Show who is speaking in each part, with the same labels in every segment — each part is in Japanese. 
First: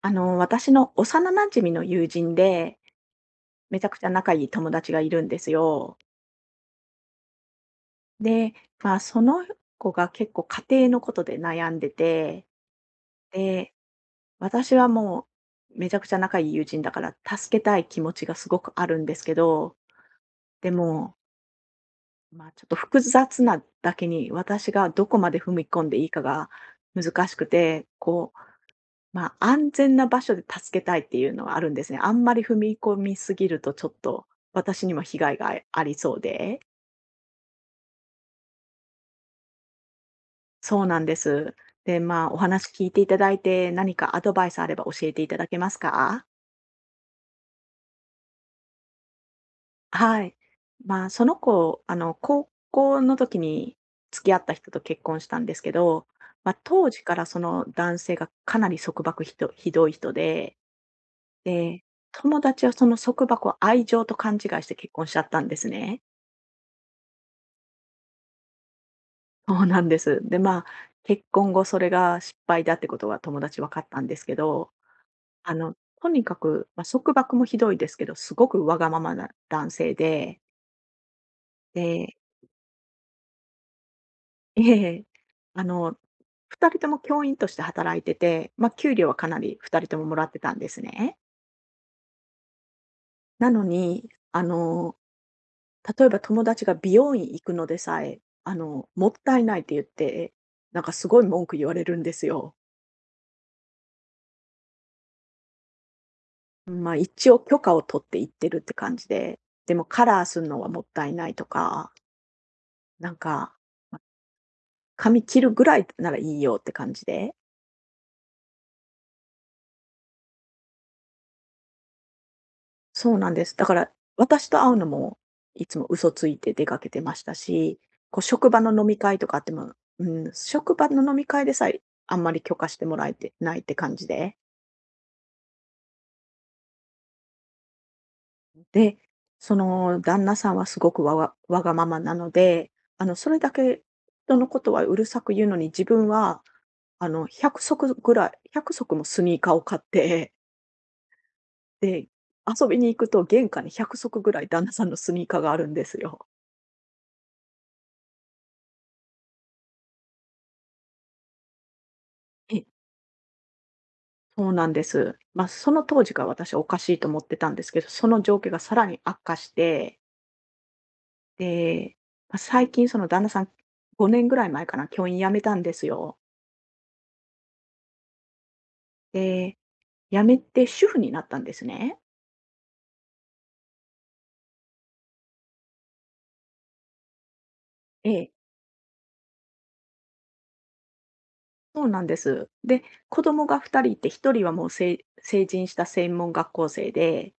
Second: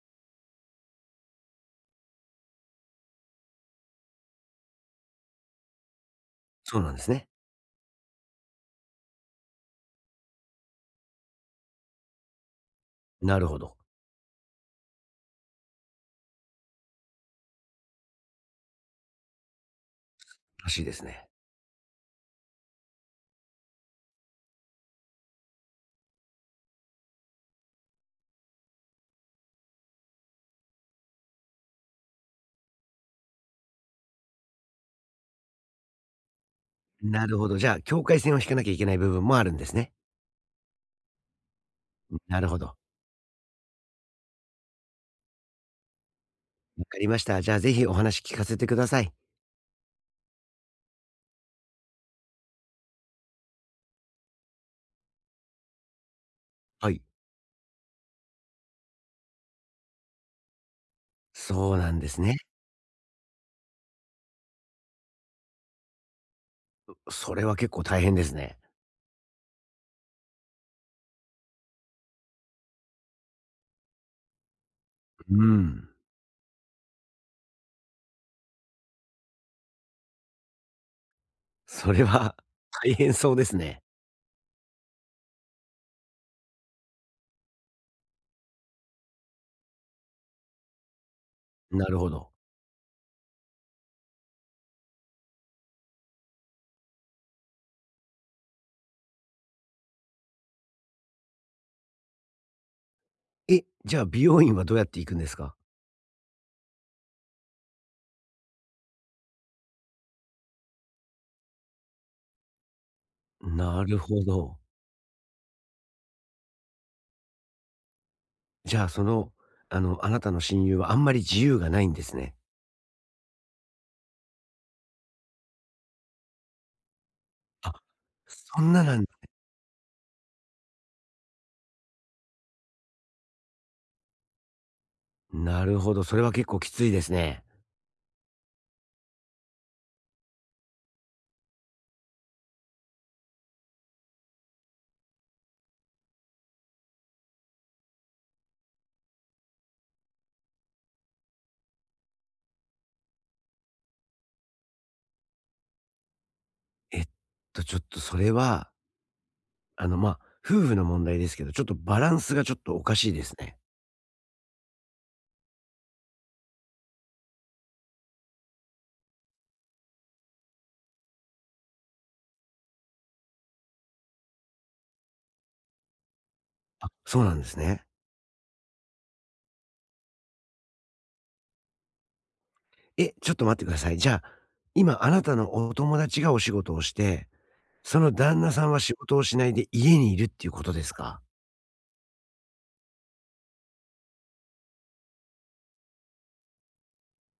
Speaker 1: 私の幼馴染の友人で、めちゃくちゃ仲いい友達がいるんですよ。
Speaker 2: そうなんですね。
Speaker 1: で、まあ、その子が結構家庭のことで悩んでて、
Speaker 2: なるほ
Speaker 1: で、
Speaker 2: ど。
Speaker 1: 私はもうめちゃくちゃ仲いい友人だから助けたい気持ちがすごくあるんですけど、
Speaker 2: ら
Speaker 1: で
Speaker 2: しいです
Speaker 1: も、
Speaker 2: ね。
Speaker 1: まあ、ちょっと複雑なだけに私がどこまで踏み込んでいいかが難しくて、こう、まあ、安全な場所で助けたいっていうのはあるんですね。あんまり踏み込みすぎるとちょっと、私にも被害がありそうで。
Speaker 2: なるほど。じゃあ、境界線を引かなきゃいけない部分もあるんですね。
Speaker 1: そうなんです。で、まあ、お
Speaker 2: なるほ
Speaker 1: 話
Speaker 2: ど。
Speaker 1: 聞いていただいて、何かアドバイスあれば教えていただけますか？
Speaker 2: わかりました。じゃあ、ぜひお話聞かせてください。
Speaker 1: はい。まあ、その子、高校の時に付き合った人と結婚したんですけど、まあ、当
Speaker 2: は
Speaker 1: 時
Speaker 2: い。
Speaker 1: からその男性がかなり束縛ひどい人で、
Speaker 2: そう
Speaker 1: で、
Speaker 2: なんですね。
Speaker 1: 友達はその束縛を愛情と勘違いして結婚しちゃったんですね。
Speaker 2: それは結構大変ですね。
Speaker 1: そうなんです。で、まあ、結婚後それが失敗だってことは友達分かったんですけど、
Speaker 2: う
Speaker 1: あの、
Speaker 2: ん。
Speaker 1: とにかく、まあ、束縛もひどいですけど、すごくわがままな男性で、
Speaker 2: それ
Speaker 1: で、
Speaker 2: は 大変そうですね。
Speaker 1: ええ、あの、2人とも教員として働いてて、まあ、給料はかなり2人とももらってたんですね。
Speaker 2: なるほど。
Speaker 1: なのに、例えば友達が美容院行くのでさえ、もったいないって言って、なんかすごい文句言われるんですよ。
Speaker 2: え、じゃあ美容院はどうやって行くんですか？
Speaker 1: まあ、一応許可を取って行ってるって感じで、でもカラーするのはもったいないとか、なんか、
Speaker 2: なる
Speaker 1: ま、
Speaker 2: ほど。
Speaker 1: 髪切るぐらいならいいよって感じで。
Speaker 2: じゃあ、その、あなたの親友はあんまり自由がないんですね。
Speaker 1: そうなんです。だから、私と会うのも、いつも嘘ついて出かけてました
Speaker 2: あ、
Speaker 1: し、こう職場
Speaker 2: そん
Speaker 1: の
Speaker 2: な
Speaker 1: 飲
Speaker 2: な
Speaker 1: み
Speaker 2: んだ。
Speaker 1: 会とかあっても、うん、職場の飲み会でさえ、あんまり許可してもらえてないって感じで。
Speaker 2: なるほど、それは結構きついですね。
Speaker 1: で、その旦那さんはすごくわがままなので、それだけ人のことはうるさく言うのに、自分は100足ぐらい、1足もスニーカーを買って、で、遊びに行くと玄関に100足ぐらい旦那さんのスニーカーがあるんですよ。
Speaker 2: えっちょっとそれは、あの、ま、あ夫婦の問題ですけど、ちょっとバランスがちょ
Speaker 1: え
Speaker 2: っ
Speaker 1: え。
Speaker 2: とおかしいですね。
Speaker 1: そうなんです。まあ、その当時から私はおかしいと思ってたんですけど、その情景がさらに悪化して、で、まあ、最近その旦那さん5年ぐらい前かな、教員辞めたんですよ。
Speaker 2: あ、そうなんですね。
Speaker 1: で、辞めて主婦になったんですね。
Speaker 2: え、ちょっと待ってください。じゃあ、今あなたのお友達がお仕事をして、そ
Speaker 1: え
Speaker 2: の
Speaker 1: え。
Speaker 2: 旦那さんは仕事をしないで家にいるっていうことですか？
Speaker 1: そうなんです。で、子供が2人いて、1人はもう成人した専門学校生で、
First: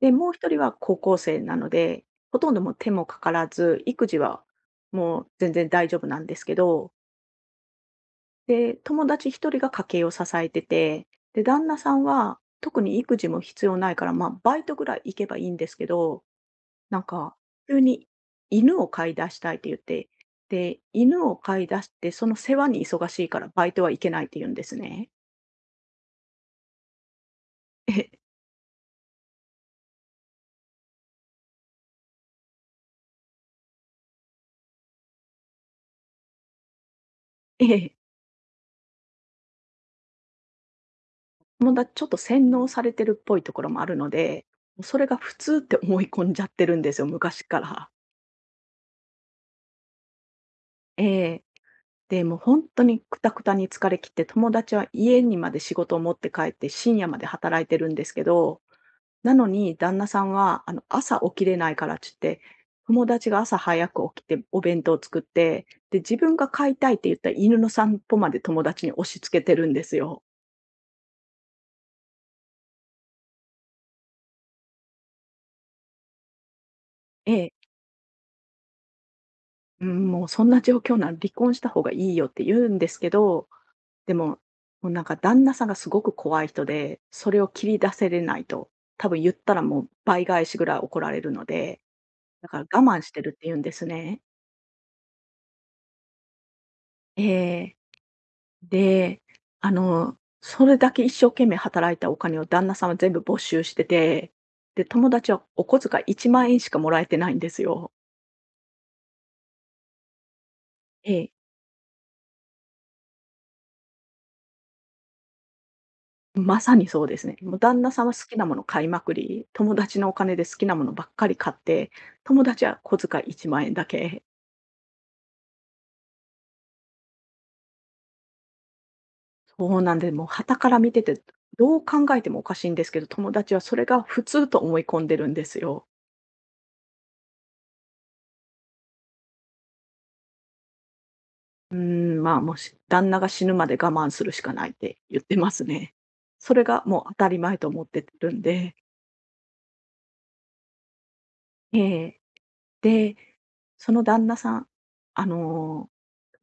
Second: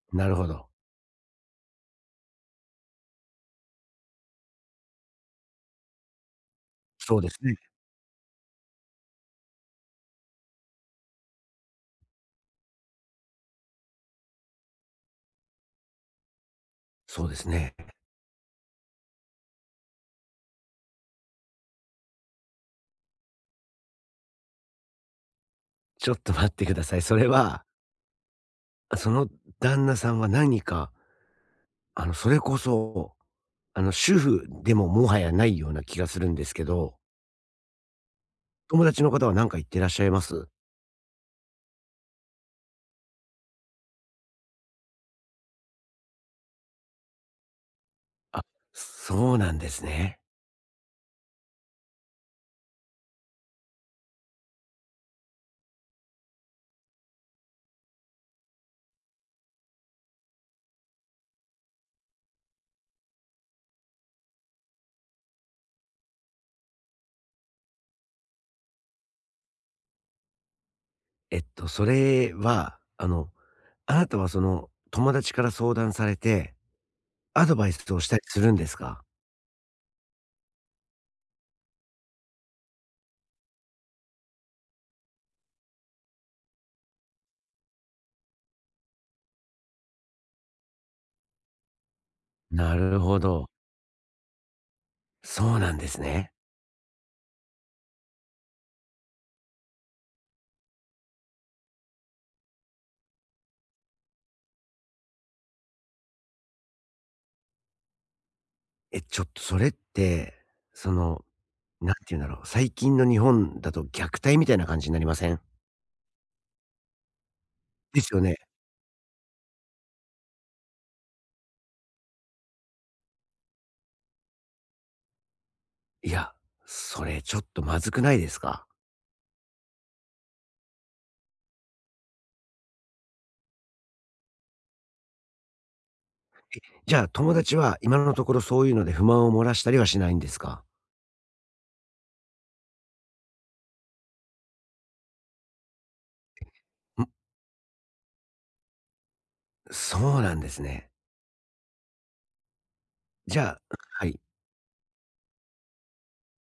Speaker 1: で、
Speaker 2: な
Speaker 1: もう
Speaker 2: るほ
Speaker 1: 一人
Speaker 2: ど。
Speaker 1: は高校生なので、ほとんどもう手もかからず、育児はもう全然大丈夫なんですけど、
Speaker 2: そうですね。
Speaker 1: で、友達一人が家計を支えてて、で、旦那さんは特に育児も必要ないから、まあ、バイトぐらい行けばいいんですけど、なん
Speaker 2: そう
Speaker 1: か
Speaker 2: ですね。
Speaker 1: 急に犬を飼い出したいって言って、で、犬を飼い出して、その世話に忙しいからバイトは行けないって言うんですね。
Speaker 2: ちょっと待ってください。それは、
Speaker 1: ええ
Speaker 2: その旦那さんは何か、あの、それこそ、あの、主婦でももはやないような気がするんですけど、
Speaker 1: ええ。
Speaker 2: 友達の方は何か言ってらっしゃいます？
Speaker 1: もう、ちょっと洗脳されてるっぽいところもあるので、もうそれが普通って思い込んじゃってるんですよ、昔から。
Speaker 2: あ、そうなんですね。
Speaker 1: ええ。で、もう本当にくたくたに疲れ切って、友達は家にまで仕事を持って帰って深夜まで働いてるんですけど、なのに旦那さんは、朝起きれないからって言って、友達が朝早く起きてお弁当を作って、で、自分が飼いたいって言った犬の散歩まで友達に押し付けてるんですよ。
Speaker 2: それは、あなたはその、友達から相談されて、
Speaker 1: え
Speaker 2: アドバ
Speaker 1: え。
Speaker 2: イスをしたりするんですか？
Speaker 1: うん、もうそんな状況なら離婚した方がいいよって言うんですけど、でも、もうなんか旦那さんがすごく怖い人で、それを切り出せれないと、多分言ったらもう倍返しぐらい怒られるので、だから
Speaker 2: な
Speaker 1: 我
Speaker 2: る
Speaker 1: 慢し
Speaker 2: ほ
Speaker 1: てるって
Speaker 2: ど。
Speaker 1: 言うんですね。
Speaker 2: そうなんですね。
Speaker 1: ええ。で、それだけ一生懸命働いたお金を旦那さんは全部没収してて、で、友達はお小遣い1万円しかもらえてないんですよ。
Speaker 2: え、ちょっとそれって、そ
Speaker 1: え
Speaker 2: の、
Speaker 1: え、
Speaker 2: なんて言うんだろう、最近の日本だと虐待みたいな感じになりません？
Speaker 1: まさにそうですね。もう旦那
Speaker 2: で
Speaker 1: さんは
Speaker 2: すよ
Speaker 1: 好き
Speaker 2: ね。
Speaker 1: なもの買いまくり、友達のお金で好きなものばっかり買って、友達は小遣い1万円だけ。
Speaker 2: いや、それちょっとまずくないですか？
Speaker 1: そうなんで、もう傍から見てて、どう考えてもおかしいんですけど、友達はそれが普通と思い込んでるんですよ。
Speaker 2: じゃあ、友達は今のところそういうので不満を漏らしたりはしないんですか？
Speaker 1: うーん、まあ、もし旦那が死ぬまで我慢するしかないって言ってますね。それがも
Speaker 2: ん、
Speaker 1: う当たり前と思ってるんで。
Speaker 2: そうなんですね。
Speaker 1: ええ。で、
Speaker 2: じゃあ、
Speaker 1: その
Speaker 2: はい。
Speaker 1: 旦那さん、あの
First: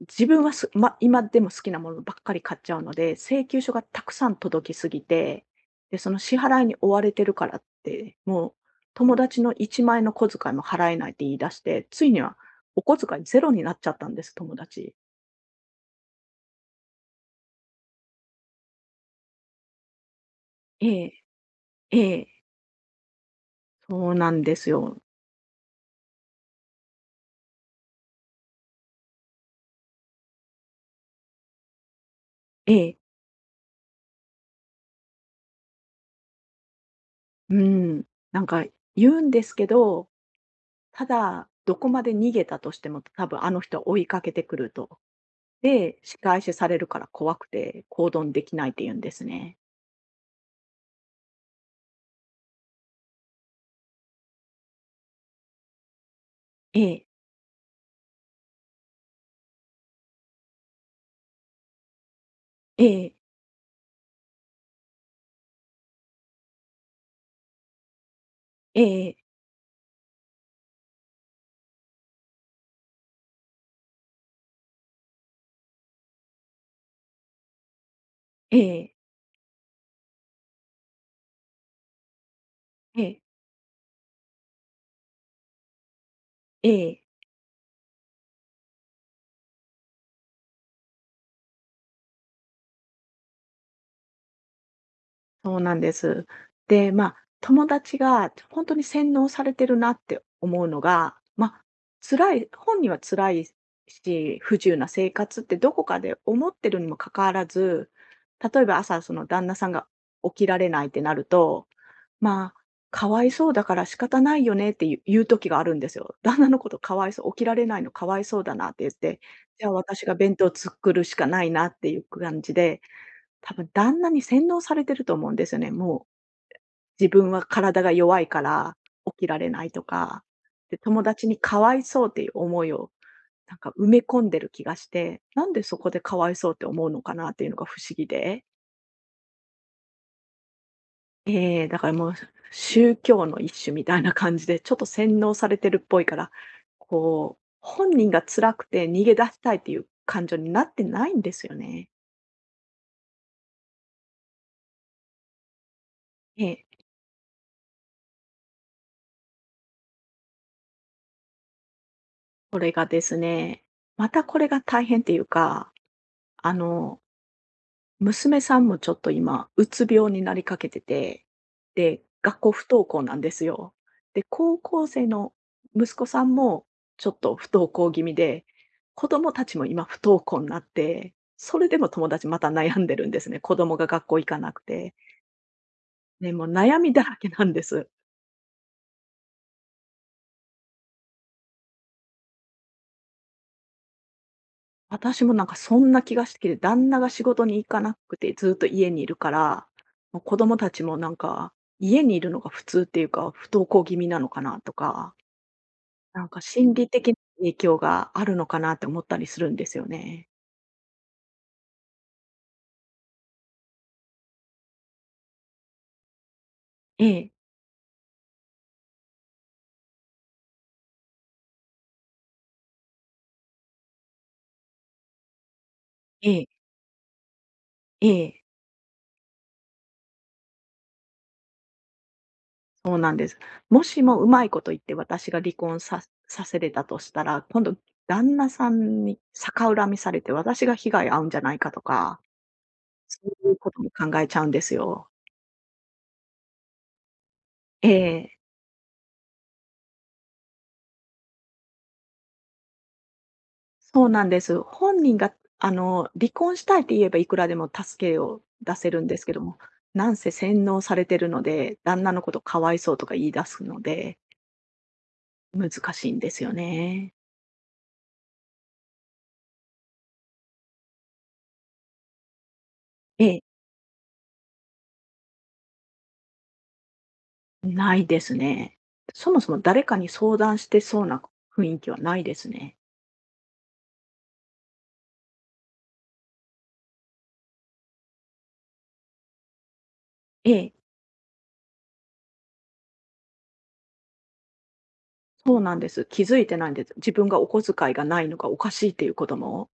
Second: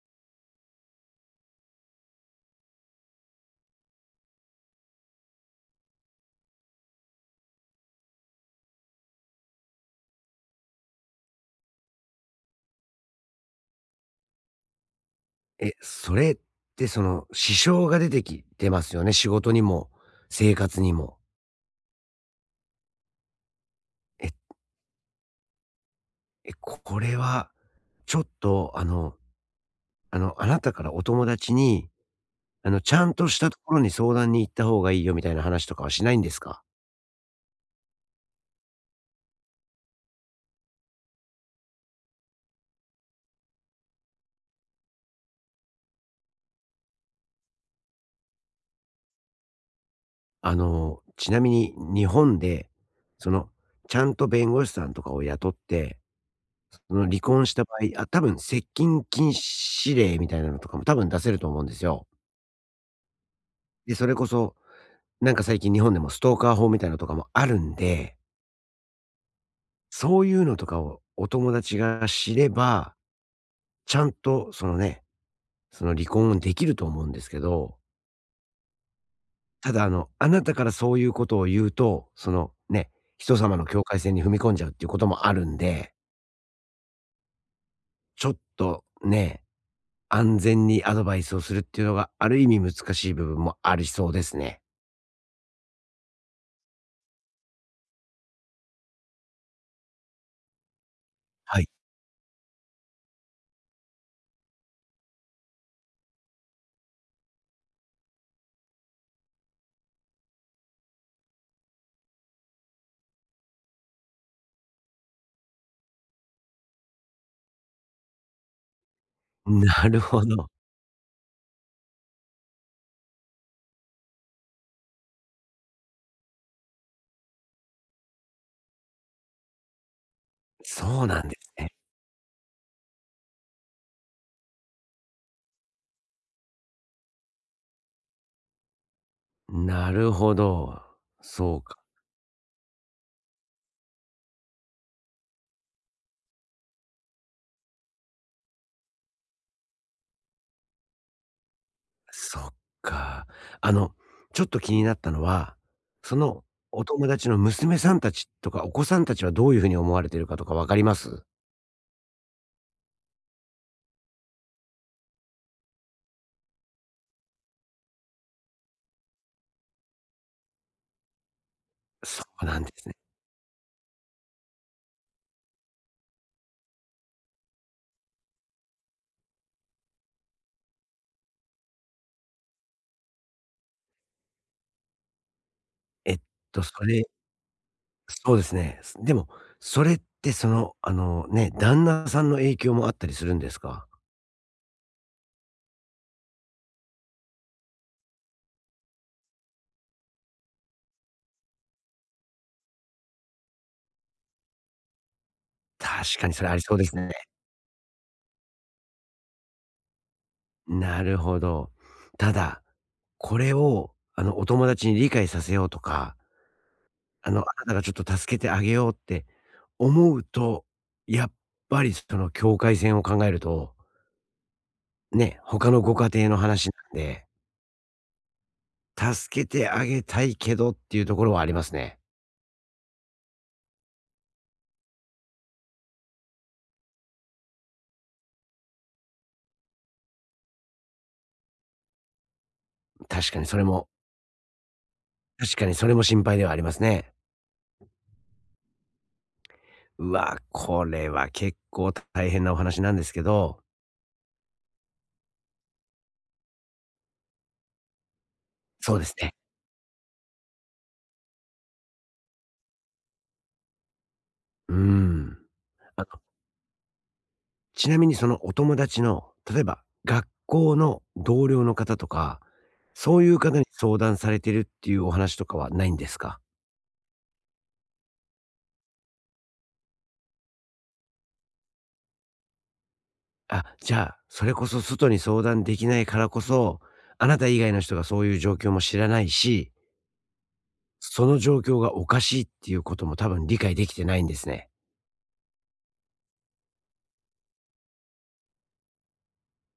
Speaker 1: 自分は今でも好きなものばっかり買っちゃうので、請求書がたくさん届きすぎて、で、その支払いに追われてるからって、もう友達の1枚円の小遣いも払えないって言い出して、ついにはお小遣いゼロになっちゃったんです、友達。
Speaker 2: え、それってその支障が出てきてますよね。仕事にも生活に
Speaker 1: え
Speaker 2: も。
Speaker 1: え、ええ、そう
Speaker 2: え、
Speaker 1: なんですよ。
Speaker 2: え、これはちょっと、あなたからお友達に、
Speaker 1: え
Speaker 2: ち
Speaker 1: え、
Speaker 2: ゃんとしたところに相談に行った方がいいよみたいな話とかはしないんですか？
Speaker 1: うん。なんか言うんですけど、ただ、どこまで逃げたとしても、多分あの人は追いかけてくると。で、仕返しされるから怖くて行動できないって言うんですね。
Speaker 2: ちなみに日本で、その、ちゃんと弁護士さんとかを雇って
Speaker 1: え
Speaker 2: その
Speaker 1: え、
Speaker 2: 離婚した場合、あ、多分接近禁止令みたいなのとかも多分出せると思うんですよ。
Speaker 1: ええ、
Speaker 2: で、それこそ、なんか最近日本でもストーカー法みたいなのとかもあるんで、
Speaker 1: ええ、
Speaker 2: そういうのとかをお友達が知れば、ちゃんとそのね、その離婚できると思うんですけど、
Speaker 1: ええ、
Speaker 2: ただあなたからそういうことを言うと、そのね、
Speaker 1: ええ、
Speaker 2: 人様の境界線に踏み込んじゃうっていうこともあるんで、
Speaker 1: ええ。
Speaker 2: ちょっとね、安全にアドバイスをするっていうのがある意味難しい部分もありそうですね。
Speaker 1: そうなんです。で、まあ、友達が本当に洗脳されてるなって思うのが、ま
Speaker 2: は
Speaker 1: あ、
Speaker 2: い。
Speaker 1: 辛い本人は辛いし、不自由な生活ってどこかで思ってるにもかかわらず、例えば朝、その旦那さんが起きられないってなると、まあ、かわいそうだから仕方ないよねっていう言う時があるんですよ。旦那のことかわいそう、起きられないのかわいそうだなって言って、じゃあ
Speaker 2: なる
Speaker 1: 私が
Speaker 2: ほ
Speaker 1: 弁
Speaker 2: ど。
Speaker 1: 当作るしかないなっていう感じで、多分旦那に洗脳されてると思うんですよね。もう自分は体が弱いから起きられないとか、で、友
Speaker 2: そうな
Speaker 1: 達
Speaker 2: んで
Speaker 1: に
Speaker 2: す
Speaker 1: かわ
Speaker 2: ね。
Speaker 1: いそうっていう思いをなんか埋め込んでる気がして、なんでそこでかわいそうって思うのかなっていうのが不思議で。
Speaker 2: なるほど。そ
Speaker 1: え
Speaker 2: う
Speaker 1: え、
Speaker 2: か。
Speaker 1: だからもう宗教の一種みたいな感じで、ちょっと洗脳されてるっぽいから、こう、本人が辛くて逃げ出したいっていう感情になってないんですよね。
Speaker 2: そっか。あの、ちょっと気になったのは、その
Speaker 1: ええ、
Speaker 2: お友達の娘さんたちとかお子さんたちはどういうふうに思われてるかとかわかります？
Speaker 1: これがですね、またこれが大変っていうか、あの娘さんもちょっと今、うつ病になりかけてて、で、
Speaker 2: そ
Speaker 1: 学
Speaker 2: う
Speaker 1: 校
Speaker 2: なん
Speaker 1: 不
Speaker 2: で
Speaker 1: 登
Speaker 2: すね。
Speaker 1: 校なんですよ。で、高校生の息子さんもちょっと不登校気味で、子供たちも今不登校になって、それでも友達また悩んでるんですね。子供が学校行かなくて。
Speaker 2: えっ
Speaker 1: ね、もう
Speaker 2: と、
Speaker 1: 悩
Speaker 2: そ
Speaker 1: みだ
Speaker 2: れ
Speaker 1: らけなんです。
Speaker 2: そうですね。す、でも、それってその、旦那さんの影響もあったりするんですか？
Speaker 1: 私もなんかそんな気がしてきて、旦那が仕事に行かなくてずっと家にいるから、もう子供たちもなんか家にいるのが普通っていうか、不登校気味なのかなとか、
Speaker 2: 確
Speaker 1: な
Speaker 2: か
Speaker 1: ん
Speaker 2: に
Speaker 1: か
Speaker 2: それあり
Speaker 1: 心
Speaker 2: そうで
Speaker 1: 理
Speaker 2: す
Speaker 1: 的
Speaker 2: ね。
Speaker 1: な影響があるのかなって思ったりするんですよね。
Speaker 2: なるほど。ただ、これを、お友達に理解させようとか、
Speaker 1: ええ、
Speaker 2: あなたがちょっと助けてあげようって思うと、やっぱりその境界線を考えると、ね、他のご家庭
Speaker 1: え
Speaker 2: の
Speaker 1: え、
Speaker 2: 話なんで、
Speaker 1: ええ、
Speaker 2: 助けてあげたいけどっていうところはありますね。
Speaker 1: そうなんです。もしもうまいこと言って私が離婚させれたとしたら、今度旦那さんに逆恨みされて私が被害遭うんじゃないかとか、そ
Speaker 2: 確かに
Speaker 1: ういう
Speaker 2: それ
Speaker 1: こと
Speaker 2: も
Speaker 1: も考えちゃうんですよ。
Speaker 2: 確かにそれも心配ではありますね。
Speaker 1: ええ、
Speaker 2: うわ、これは結構大変なお話なんですけど、
Speaker 1: そうなんです。本人が離婚したいって言えばいくらでも助けを出せ
Speaker 2: そう
Speaker 1: る
Speaker 2: で
Speaker 1: ん
Speaker 2: す
Speaker 1: ですけ
Speaker 2: ね。
Speaker 1: ども、なんせ洗脳されてるので、旦那のことかわいそうとか言い出すので。
Speaker 2: うーん。
Speaker 1: 難
Speaker 2: あの
Speaker 1: しいんですよね。
Speaker 2: ちなみにそのお友達の、例えば学校の同僚の方とか、そう
Speaker 1: え
Speaker 2: いう
Speaker 1: え、
Speaker 2: 方に相談されてるっていうお話とかはないんですか？
Speaker 1: ないですね。そもそも誰かに相談してそうな雰囲気はないですね。
Speaker 2: あ、じゃあ、それこそ外に相談できないからこそ、あなた以外の人がそういう状況も知らないし、
Speaker 1: ええ、
Speaker 2: その状況がおかしいっていうことも多分理解できてないんですね。
Speaker 1: そうなんです。気づいてないんです。自分がお小遣いがないのがおかしいっていうことも、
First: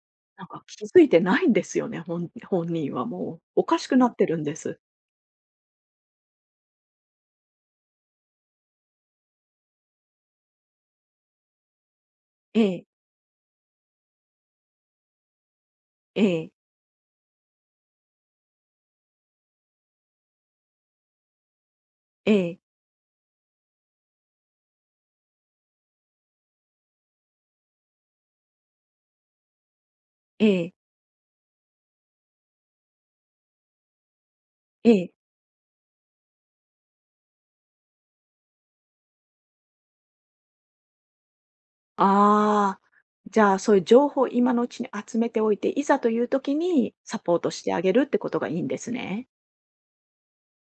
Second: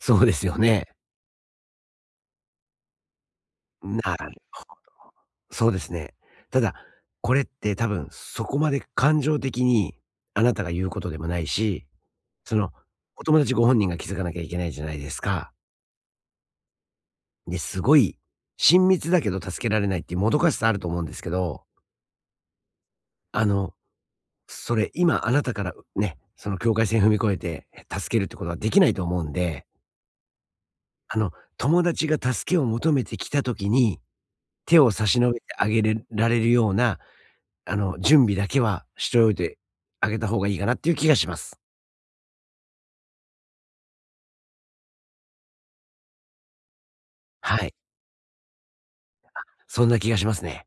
Speaker 2: そうで
Speaker 1: なん
Speaker 2: すよ
Speaker 1: か気
Speaker 2: ね。
Speaker 1: づいてないんですよね、本人はもう。おかしくな
Speaker 2: な
Speaker 1: って
Speaker 2: る
Speaker 1: るんで
Speaker 2: ほ
Speaker 1: す。
Speaker 2: ど。そうですね。ただ、これって多分そこまで感情的にあなたが言うことでもないし、そ
Speaker 1: え
Speaker 2: の、
Speaker 1: え、
Speaker 2: お友達ご本人が気づかなきゃいけないじゃないですか。
Speaker 1: ええ、
Speaker 2: で、すごい親密だけど助けられないっていうもどかしさあると思うんですけど、
Speaker 1: ええ、
Speaker 2: あの、それ今あなたから、ね、その境界線踏み越えて助けるってことはできないと思うんで、
Speaker 1: ええ、
Speaker 2: 友達が助けを求めてきた時に、手
Speaker 1: え
Speaker 2: を差
Speaker 1: え。
Speaker 2: し伸べてあげれられるような、準備だけはしておいてあげた方がいいかなっていう気がします。
Speaker 1: ああ、じゃあ、そういう情報を今のうちに集めておいて、いざという時にサポートし
Speaker 2: は
Speaker 1: て
Speaker 2: い。
Speaker 1: あげるってことがいいんですね。
Speaker 2: そんな気がしますね。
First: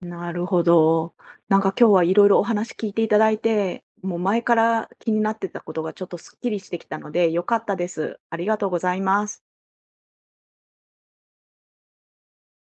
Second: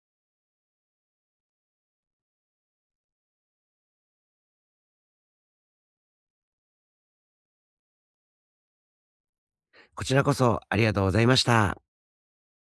Speaker 1: なるほど。なんか今日はいろいろお話聞いていただいて、もう前から気になってたことがちょっとすっきりしてきたので、良かったです。ありがとうございます。
Speaker 2: こちらこそありがとうございました。